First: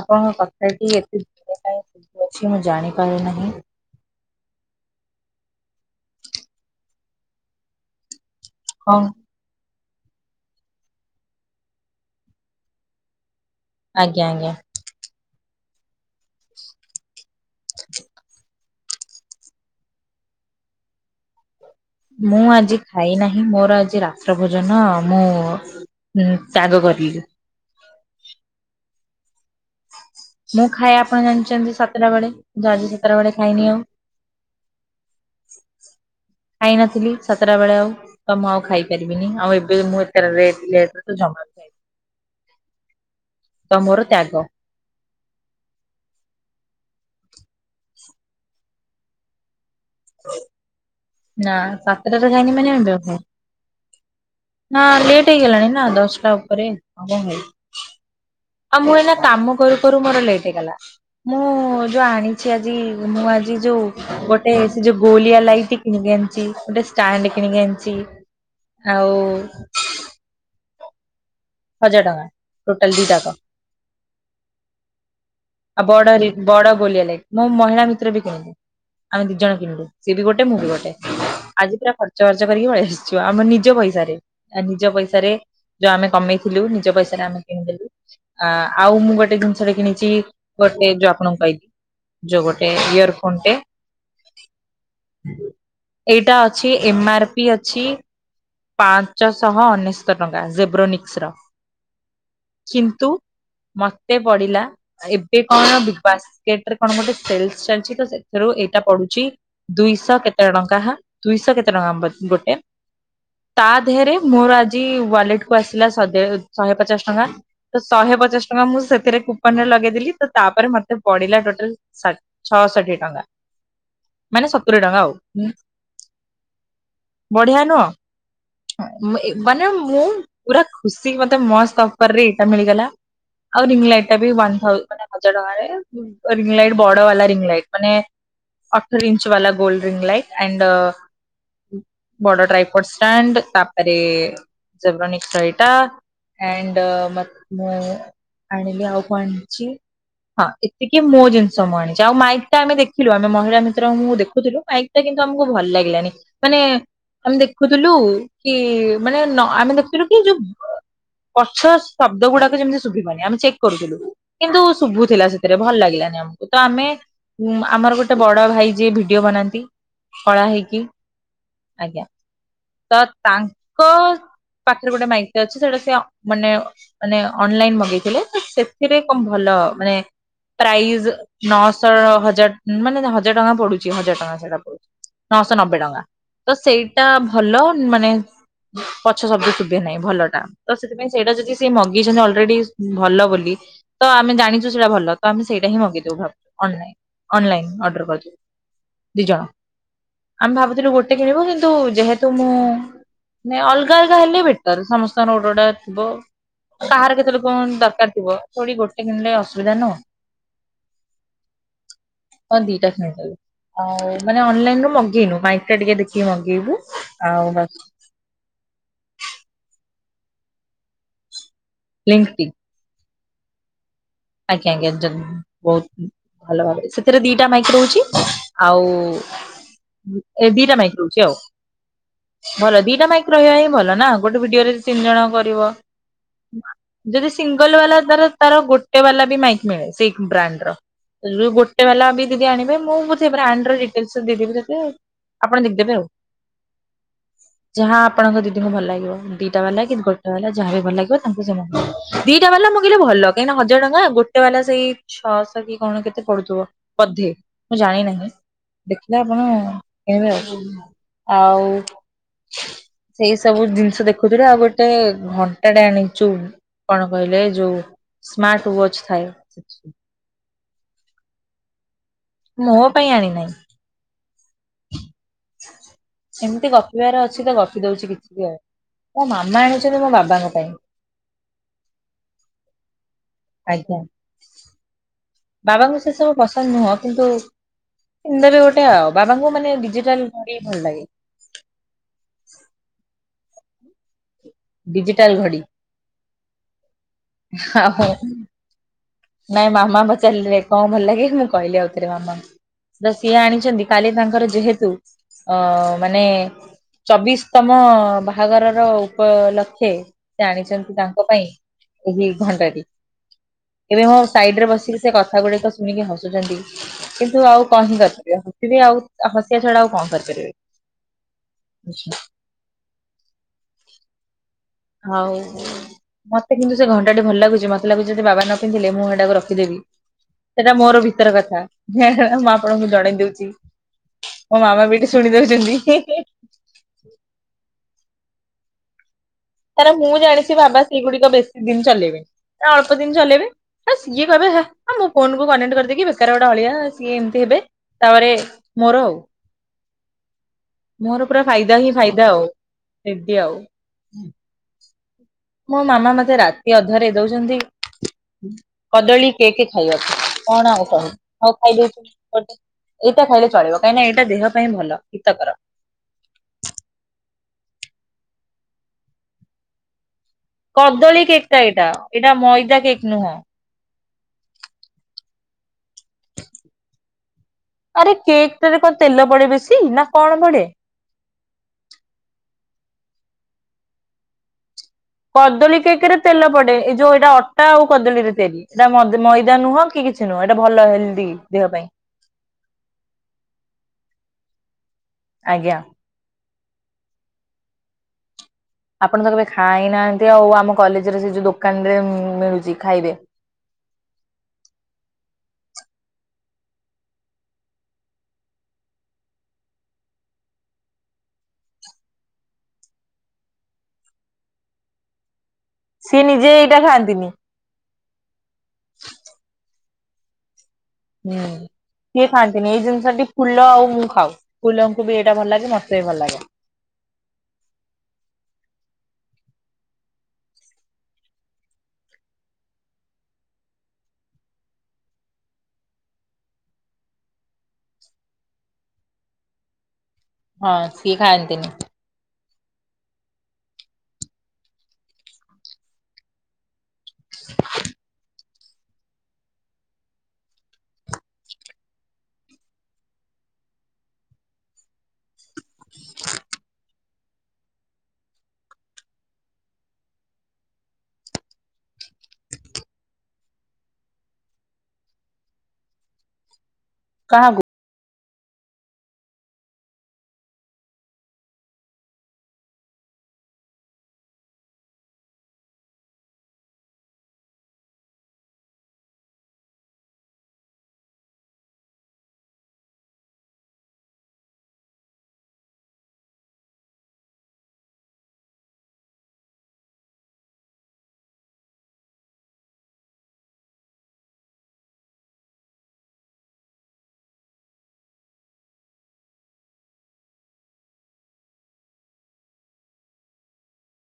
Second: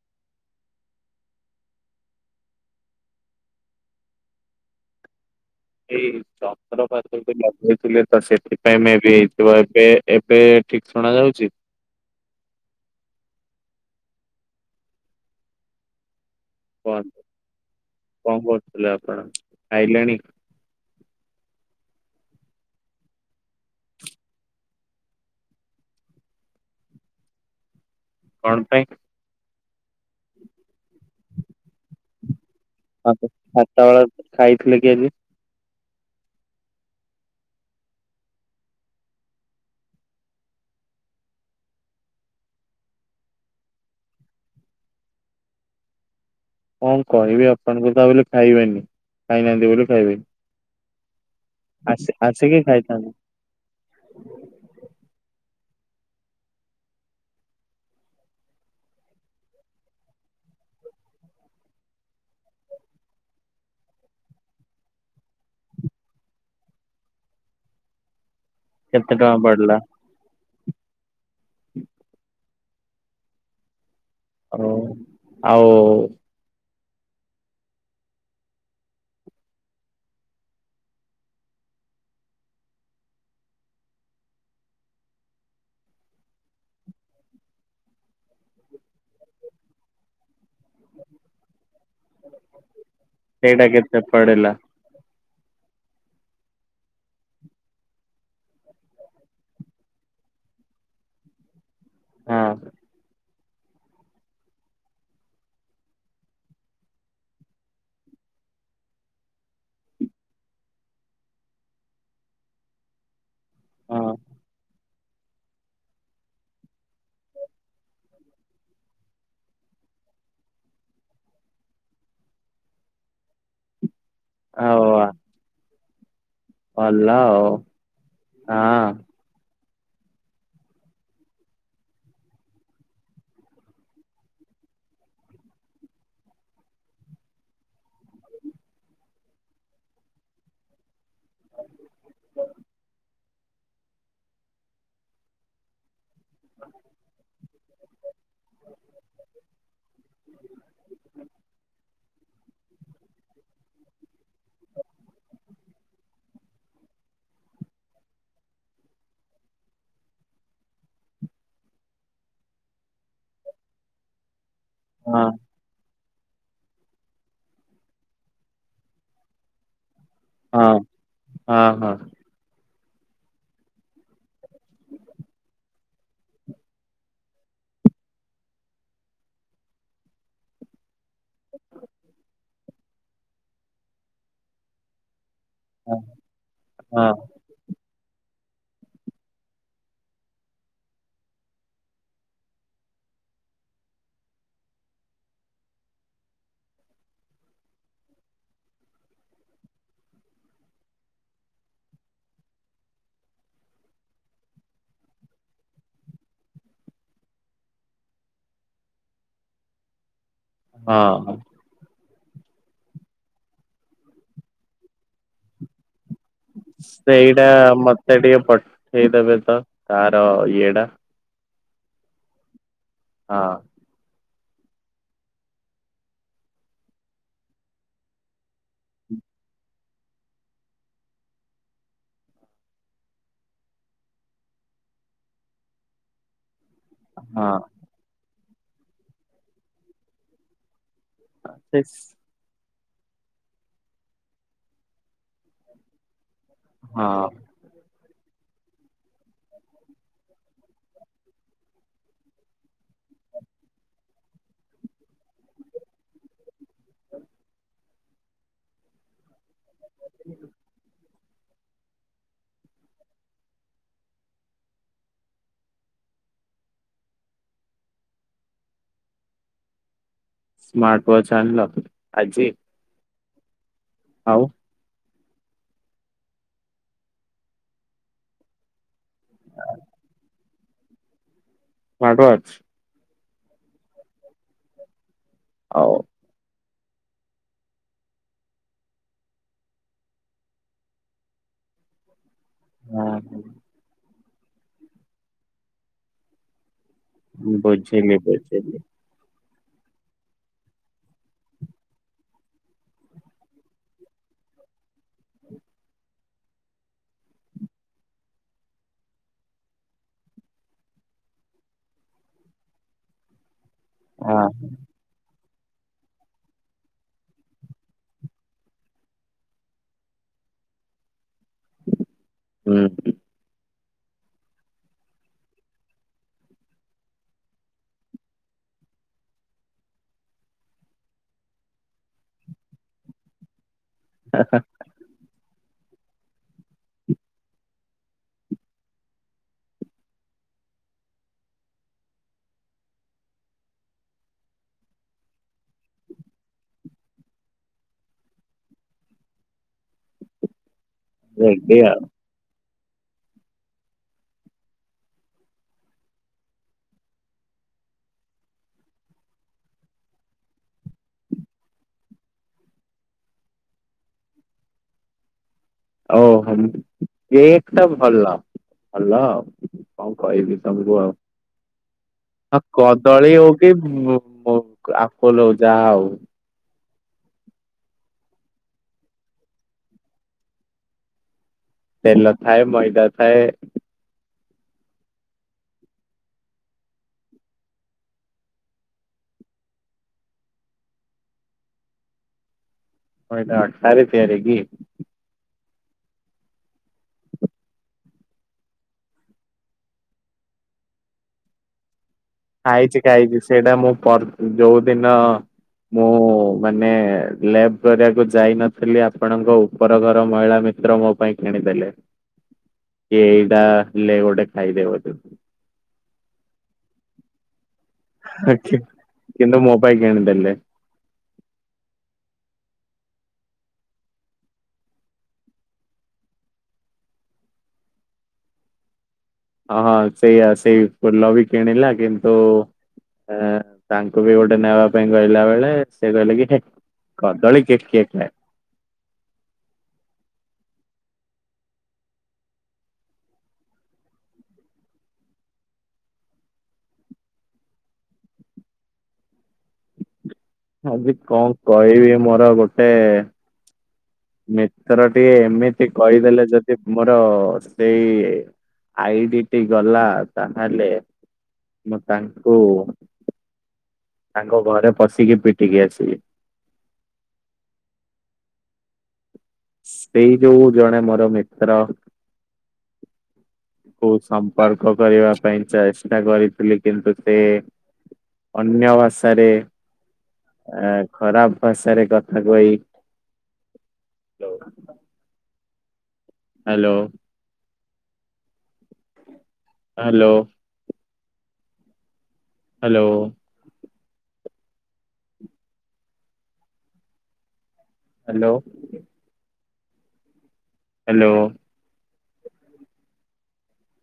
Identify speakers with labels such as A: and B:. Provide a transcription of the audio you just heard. A: ଆପଣଙ୍କ କଥାଟି ଏତେ [inaudible] ଅଛି ମୁଁ ଜାଣିପାରୁ ନାହିଁ।
B: ଏଇ ଚକ୍ର ପାତ ଯି [inaudible] ଲଗେଇଥିଲେ ତ ସେଥିପାଇଁ ମେ
A: ହଁ
B: ବି। ଏବେ ଏବେ ଠିକ ଶୁଣା ଯାଉଚି?
A: ଆଜ୍ଞା ଆଜ୍ଞା।
B: କହନ୍ତୁ କଣ କରୁଥିଲେ ଆପଣ ଖାଇଲେଣି?
A: ମୁଁ ଆଜି ଖାଇ ନାହିଁ ମୋର ଆଜି ରାତ୍ର ଭୋଜନ ମୁଁ ହୁଁ ତାଗ କରିଲି।
B: କଣ ପାଇଁ?
A: ମୁଁ ଖାଏ ଆପଣ ଜାଣିଛନ୍ତି ସାତଟା ବେଳେ। ଆଜି ସାତଟା
B: ହଁ
A: ବେଳେ ଖାଇନି ଆଉ।
B: ଭାତ ଖାଇଥିଲେ କି ଆଜି?
A: ଖାଇ ନଥିଲି ସାତଟା ବେଳେ ଆଉ। ତ ମୁଁ ଆଉ ଖାଇପାରିବିନି ଆଉ ଏବେ ମୁଁ [inaudible] ଏତଥିଲି ଏ ତ ଜମ ଖାଇି ତମୋର ତ୍ୟାଗ।
B: କଣ କହିବି ଆପଣଙ୍କୁ ତା ବୋଲି ଖାଇବେନି ଖାଇନାହାନ୍ତି ବୋଲି ଖାଇବେନି।
A: ନା ସାତଟ
B: ଆସି
A: ରେ ଖାଇନି
B: ଆସିକି
A: ମାନେ [inaudible]
B: ଖାଇଥାନ୍ତି
A: ନା ଲେଟ୍ ହେଇଗଲାଣି ନା ଦଶଟା ଉପରେ ଆଉ ମୁଁ ଏଇନା କାମ କରୁ କରୁ ମୋର ଲେଟ ହେଇଗଲା। ମୁଁ ଯୋଉ ଆଣିଛି ଆଜି ମୁଁ ଆଜି ଯୋଉ ଗୋଟେ ସେ ଯୋଉ ଗୋଲିଆ ଲାଇଟ କିଣିିକି ଆଣିଞ୍ଚି ଗୋଟେ ଷ୍ଟାଣ୍ଡ କିଣିିକି ଆଣିଞ୍ଚି।
B: କେତେ ଟଙ୍କା ପଡିଲୁ?
A: ହଜାର ଟଙ୍କା ଟୋଟଲ ଦିଇ ଟାଙ୍କ।
B: ଓ ଆଉ
A: ବଡ ଗୋଲିଆ ଲାଇଟ ମୋ ମହିଳା ମିତ୍ର ବି କହେ। ଆମେ ଦି ଜଣ କିଣିଲୁ ସିଏ ବି ଗୋଟେ ମୁଁ ବି ଗୋଟେ। ଆଜି ପୁରା ଖର୍ଚ୍ଚ ବାର୍ଚ୍ଚ କରିକି ପଳେଇ ଆସଚୁ ଆମ ନିଜ ପଇସାରେ ଆ ନିଜ ପଇସାରେ ଯୋଉ ଆମେ କମେଇଥିଲୁ ନିଜ ପଇସାରେ ଆମେ କିଣିଦେଲୁ। ଆ ଆଉ ମୁଁ ଗୋଟେ ଜିନିଷଟା କିଣିଛି ଗୋଟେ ଯୋଉ ଆପଣଙ୍କ ପାଇଁ ଯୋଉ ଗୋଟେ ଇୟରଫୋନ ଟେ
B: ସେଇଟା କେତେ ପଡିଲା
A: ଏଇଟା ଅଛି ଏମ ଆର ପି ଅଛି ପାଞ୍ଚଶହ ଅନେଶତ ଟଙ୍କା ଜେବ୍ରୋନିକ୍ସର।
B: ହଁ।
A: କିନ୍ତୁ ମତେ ପଡିଲା ଏବେ କଣ ବିଗ ବାସ୍କେଟରେ କଣ ଗୋଟେ ସେଲସ ଚାଲିଛି ତ ସେଥିରୁ ଏଇଟା ପଡୁଚି। ଦୁଇଶ କେତେ ଟଙ୍କା ହା ଦୁଇଶ କେତେ ଟଙ୍କା ଗୋଟେ? ତା ଦେହରେ
B: ହଁ
A: ମୋର ଆଜି ୱାଲେଟ କୁ ଆସିଲା ସଜେ ଶହେ ପଚାଶ ଟଙ୍କା। ତ ଶହେ ପଚାଶ ଟଙ୍କା ମୁଁ ସେଥିରେ କୁପନ ରେ ଲଗେଇଦେଲି ତ ତାପରେ ମତେ ପଡିଲା ଟୋଟାଲା ସା ଛଅଷଠି ଟଙ୍କା ମାନେ ସତୁରୀ ଟଙ୍କା ଆଉ।
B: ଭଲ ଆଉ
A: ବଢିଆ ନୁହ ଏଗ ମାନେ ମୁଁ ପୁରା ଖୁସି ହେତିକି ମତେ ମସ୍ତ ଅଫର ରେ ଏଇଟା ମିଳିଗଲା। ଆ ରିଙ୍ଗଲାଇଟ ଟା ବି ୱାନଥାଉ ମାନେ ହଜାର ଟଙ୍କାରେ ରିଙ୍ଗ ଲାଇଟ ବଡର ବାଲା ରିଙ୍ଗ ଲାଇଟ ମାନେ ଅଠର ଇଞ୍ଚ ବାଲା ଗୋଲଡେନ୍ ଲାଇଟ ଆଣ୍ଡ ଅ ବଡଡ୍ରାଇପୋ ଷ୍ଟାଣ୍ଡ ତାପରେ ଜରମନି ସାଇଟା ଆଣ୍ଡ ମ ମୁଁ ଆଣିଲି ଆଉ ଙ୍କ ଆଣିଚି? ହଁ ଏତିକି ମୋ ଜିନିଷ ମୁଁ ଆଣିଛି ଆଉ ମାଇକ୍ ଟା ଆମେ ଦେଖିଲୁ ଆମେ ମହିଳା ଭିତରୁ ମୁଁ ଦେଖୁଥିଲୁ ଏତେ କିନ୍ତୁ ଆମକୁ ଭଲ ଲାଗିଲାନି ମାନେ ଆମେ ଦେଖୁଥିଲୁ କି ମାନେ ନ ଆମେ ଦେଖୁଥିଲୁ କି ଯୋଉ ପଛ ଶବ୍ଦ ଗୁଡାକ ଯେମିତି ଶୁଭିବନି ଆମେ ଚେକ୍ କରୁଥିଲୁ କିନ୍ତୁ
B: ହଁ
A: ଶୁଭୁଥିଲା ସେତେ ସେ ଭଲ ଲାଗିଲାନି ଆମକୁ ତ ଆମେ ଆମର ଗୋଟେ ବଡ଼ ଭାଇ ଯିଏ ଭିଡିଓ ବନାନ୍ତି କଳା
B: ହଁ
A: ହେଇକି
B: ହଁ
A: ଆଜ୍ଞା।
B: ହଁ
A: ତ ତାଙ୍କ ପାଖରେ ଗୋଟେ ମାଇକ ଟେ ଅଛି ସେଟା ତ୍ୟ ମାନେ ମାନେ ଅନଲାଇନ ମଗେଇଥିଲେ ତ ସେଥିରେ କଣ ଭଲ ମାନେ ପ୍ରାଇଜ ନଅଶହ ହଜାର ମାନେ ହଜାର ଟଙ୍କା ପଡୁଚି ହଜାର ଟଙ୍କା ସେଟା ପଡୁ ନଅଶ ନବେ ଟଙ୍କା ତ ସେଇଟା
B: ହଁ ହଁ
A: ଭଲ ମାନେ ପଛ ଶବ୍ଦ ଶୁଭେ ନାହିଁ ଭଲ ଟା। ତ ସେଥିପାଇଁ ସେଇଟା ଯଦି ସେ ମଗେଇଛନ୍ତି ଅଲରେଡି ଭଲ ବୋଲି ତ ଆମେ ଜାଣିଛୁ ସେଇଟା ଭଲ ତ ଆମେ ସେଇଟା ମଗେଇ ଦେବୁ ଅନ୍ ଲାଇନ୍ ଅଡର କରିବୁ। ଦି ଜଣ ଆମେ ଭାବୁଥିଲୁ ଗୋଟେ କିଣିବୁ କିନ୍ତୁ ଯେହେତୁ ମୁଁ ନେ ଅଲଗା ଅଲଗା ହେଲେ ବେଟର ସମସ୍ତଙ୍କର ଗୋଟାଏ ଗୋଟାଏ ଥିବ କାହାର କେତେ ବେଳେ କଣ ଦରକାର ଥିବ ଫୁଣି ଗୋଟେ କିଣିଲେ ଅସୁବିଧା ନୁହଁ।
B: ହଁ।
A: ତ ଦିଟା କିଣିଦେଲୁ ଆଉ ମାନେ ଅନଲାଇନ ରୁ ମଗେଇନୁ ସେଇଟା ଟିକେ ଦେଖିକି ମଗେଇବୁ ଆଉ ବା
B: ସେ ଟିକେ ପଠେଇଦେବେ ତ ତାର ଇଏ
A: ଲିଙ୍କ
B: ହଁ,
A: ଆଜ୍ଞା ଆଜ୍ଞା [unintelligible] ବହୁତ ଭଲ ଭାବରେ, ସେଥିରେ ଦିଟା ମାଇକ ରହୁଛି ଆଉ-ଉ-ଉ ଏ ଦିଇଟା ମାଇକ୍ ରହୁଛି ଆଉ। ଭଲ ଦିଟା ମାଇକ୍ ରହିବା ହିଁ ଭଲ ନା। ଗୋଟେ ଭିଡିଓରେ ତିନି ଜଣ କରିବ। ଯଦି
B: ହଁ
A: ସିଙ୍ଗଲ ବାଲା ଦର ତାର ଗୋଟେ ବାଲା ବି ମାଇକ୍ ମିଳେ ସେଇ ବ୍ରାଣ୍ଡ ର। ରୁ
B: ସେ
A: ଗୋଟେ ବାଲା ବ ଯଦି ଆଣିବେ ମୁଁ ପଛେ ବ୍ରାଣ୍ଡ ର ଡିଟେଲସ ଦେଇଦେବି ତତେ ଆପଣ ଦେଖିଦେବେ ଆଉ।
B: ହଁ,
A: ଯାହା ଆପଣଙ୍କ ଦିଦିଙ୍କୁ ଭଲ ଲାଗିବ। ଦିଟା ବାଲା କି ଗୋଟା ବାଲା ଯାହା ବି ଭଲ ଲାଗିବ ତାଙ୍କୁ [unintelligible] ଦିଟା ବାଲା ମଗେଇଲେ ଭଲ କାହିଁ ନା ହ ଜଣକା ଗୋଟେ ବାଲା ସେଇ ଛଅଶହ କି କଣ କେତେ ପଡୁଥିବ ବୋଧେ ମୁଁ ଜାଣି ନାହିଁ। ଦେଖିଲେ ଆପଣ କିଣିବେ ଆଉ। ଆଉ ସେଇ ସବୁ ଜିନିଷ ଦେଖୁଥିଲୁ ଆଉ ଗୋଟେ ଘଣ୍ଟା ଟେ ଆଣିଚୁ। କଣ କହିଲେ ଯୋଉ ମା ଟୁ ୱାଚ୍ ଥାଏ।
B: ସ୍ମାର୍ଟ ୱାଚ ଆଣିଲ, ଆଜି?
A: ମୋ ପାଇଁ ଆଣିନାହିଁ।
B: ଆଉ,
A: ଏମିତି ଗପିବାର ଅଛି ତ ଗପି ଦଉଛି କିଛି ବି ଆଉ। ମୋ ମାମା ଆଣିଛନ୍ତି ମୋ ବାବାଙ୍କ ପାଇଁ।
B: ସ୍ମାର୍ଟ ୱାଚ,
A: ଆଜ୍ଞା,
B: ଆଉ
A: ବାବାଙ୍କୁ ସେସବୁ ପସନ୍ଦ ନୁହଁ କିନ୍ତୁ କିଣିଦେଲି ଗୋଟେ ଆଉ। ବାବାଙ୍କୁ ମାନେ ଡିଜିଟାଲ ଘଡି ଭଲ ଲାଗେ।
B: ହଁ,
A: ଡିଜିଟାଲ ଘଡି, ହଁ ହ
B: ବୁଝିଲି
A: ହ,
B: ବୁଝିଲି
A: ନାଇଁ ମାମା ପଚାରିଲେ କଣ ଭଲ ଲାଗେ, ନା କହିଲି ଆଉଥରେ ମାମାଙ୍କୁ। ତ ସିଏ ଆଣିଛନ୍ତି କାଲି ତାଙ୍କର ଯେହେତୁ ଅ-ଅ-ଅ-ଅ ମାନେ ଚବିଶତମ ବାହାଘରର ପ-ଅ-ଅ-ଅ-ଅ ଲକ୍ଷେ ସେ ଆଣିଛନ୍ତି ତାଙ୍କ ପାଇଁ ଏହି ଭଣ୍ଡାରୀ ଏବେ ମୋ
B: ହଁ
A: ସାଇଡ୍ ରେ ବସିକି ସେ କଥା ଗୁଡିକ ଶୁଣିକି ହସୁଛନ୍ତି। କିନ୍ତୁ ଆଉ କଣ ହିଁ କରିପାରିବେ ହସିବି ଆଉ ହସିବା ଛଡା ଆଉ କଣ କରିପାରିବେ। ଆଛା। [inaudible]
B: ହୁଁ,
A: ହଉ-ଉ-ଉ ମତେ କିନ୍ତୁ ସେ ଘଣ୍ଟାଟି ଭଲ ଲାଗୁଛି। ମତେ ଲାଗୁଚି ଯଦି ବାବା ନ ପିନ୍ଧିଲେ ମୁଁ ହେଟାକୁ ରଖିଦେବି। ସେଇଟା ମୋର ଭିତର କଥା। ହେ ହେ ହେ ମୁଁ ଆପଣଙ୍କୁ ଜଣେଇ ଦଉଛି। ମୋ ମାମା ବି ଏଇଠି ଶୁଣିଦେବେ ଯଦି ହିଁ ହିଁ କାରଣ ମୁଁ ଜାଣିଛି ବାବା ସେଗୁଡିକ ବେଶୀ ଦିନ ଚଲେଇବେନି ଅଳ୍ପ ଦିନ ଚଲେଇବେ ଆ ସିଏ କହିବେ ହେ ମୋ ଫୋନ କୁ କନେକ୍ଟ କରିଦେଇକି ବେକାର ଗୋଟେ ଅଳିଆ ସିଏ ଏମିତି ହେବେ ତାପରେ ମୋର। ମୋର ପୁରା ଫାଇଦା ହିଁ ଫାଇଦା ଆଉ, ଏମିତି ଆଉ। ମୋ ମାମା ମତେ ରାତି ଅଧରେ ଦଉଛନ୍ତି କଦଳୀ କେକ୍ ଖାଇବାକୁ କଣ ଆଉ କହିବି ହଉ ଖାଇଦେଉଛି [unintelligible] ଏଇଟା ଖାଇଲେ ଚଳିବ କାହିଁ ନା ଏଇଟା ଦେହ ପାଇଁ ଭଲ ହୀତକର।
B: ଓହୋ କେକ୍ ଟା ଭଲ ଭଲ କଣ କହିବି। ତମକୁ ଆଉ
A: କଦଳୀ କେକ୍ ଟା ଏଇଟା, ଏଟା ମଇଦା କେକ୍ ନୁହଁ।
B: [inaudible] ଆପୋଲୋ ଯାହା ହଉ।
A: ଆରେ କେକ୍ ଟାରେ କଣ ତେଲ ପଡେ ବେଶୀ ନା କଣ ପଡେ?
B: ତେଲ ଥାଏ, ମଇଦା ଥାଏ।
A: କଦଳୀ କେକେରେ ତେଲ ପଡେ ଏଇ ଯୋଉ ଏଇଟା ଅଟା ଆଉ କଦଳୀରେ ତିଆରି ସେ ମଦ୍ ମଇଦା ନୁହଁ କି କିଛି ନୁହଁ ଏଇଟା ଭଲ ହେଲ୍ଦି ଦେହ କୁ
B: କଣ ଏଇଟା ଅଟା ରେ ତିଆରି କି?
A: ଆଜ୍ଞା। ଆପଣଙ୍କ ତ କେବେ ଖାଇନାହାନ୍ତି ଆଉ ଆମ କଲେଜେରେ ସେ ଯୋଉ ଦୋକାନରେ ମିଳୁଛି
B: ଖାଇଛି
A: ଖାଇବେ।
B: ଖାଇଛି ସେଇଟା ମୁଁ ପର ଯୋଉ ଦିନ ମୁଁ ମାନେ ଲବ କରିବାକୁ ଯାଇନଥିଲି ଆପଣଙ୍କ ଉପର ଘର ମହିଳା ମି ଦ୍ର ମୋ ପାଇଁ କିଣିଦେଲେ।
A: [inaudible]
B: କି ଏଇଟା ଲେ ଗୋଟେ ଖାଇଦେ ତୁ।
A: ସେ ନିଜେ ଏଇଟା ଖାଆନ୍ତିନି।
B: ଏ ଠି କିନ୍ତୁ ମୋପାଇଁ କିଣି ଦେଲେ।
A: ହୁଁ। ସିଏ ଖାଆନ୍ତିନି ଏଇ ଜିନିଷଟି ଫୁଲ ଆଉ ମୁଁ ଖାଉ ଫୁଲଙ୍କୁ ବି ଏଇଟା ଭଲ ଲାଗେ ମତେ ବି ଭଲ ଲାଗେ।
B: ଅହ ସେଇଆ ସେଇ ଫୁଲ ବି କିଣିଲା କିନ୍ତୁ ଏ ତାଙ୍କୁ ବି ଗୋଟେ ନେବା ପାଇଁ କହିଲା ବେଳେ ସେ କହିଲେ କି ହିଁ କଦଳୀ କେକ୍ କେକ୍ ଥାଏ।
A: ହଁ ସିଏ ଖାଆନ୍ତିନି।
B: ଆଜି କଣ କହିବି ମୋର ଗୋଟେ ମିତ୍ର ଟିଏ ଏମିତି କହିଦେଲେ ଯଦି ମୋର ସେଇ ଆଇଡି ଟି ଗଲା ତାହେଲେ ମୁଁ ତାଙ୍କୁ ତାଙ୍କ ଘରେ ପଶିକି ପିଟିକି ଆସିବି।
A: କାହାକୁ?
B: ସେଇ ଯୋଉ ଜଣେ ମୋର ମିତ୍ର କଉ ସମ୍ପର୍କ କରିବା ପାଇଁ ଚାଇ ଚେଷ୍ଟା କରିଥିଲି କିନ୍ତୁ ସେ ଅନ୍ୟ ଭାଷାରେ ଆ ଖରାପ ଭାଷାରେ କଥା କୁଏଇ hello. Hello. Hello. Hello. Hello.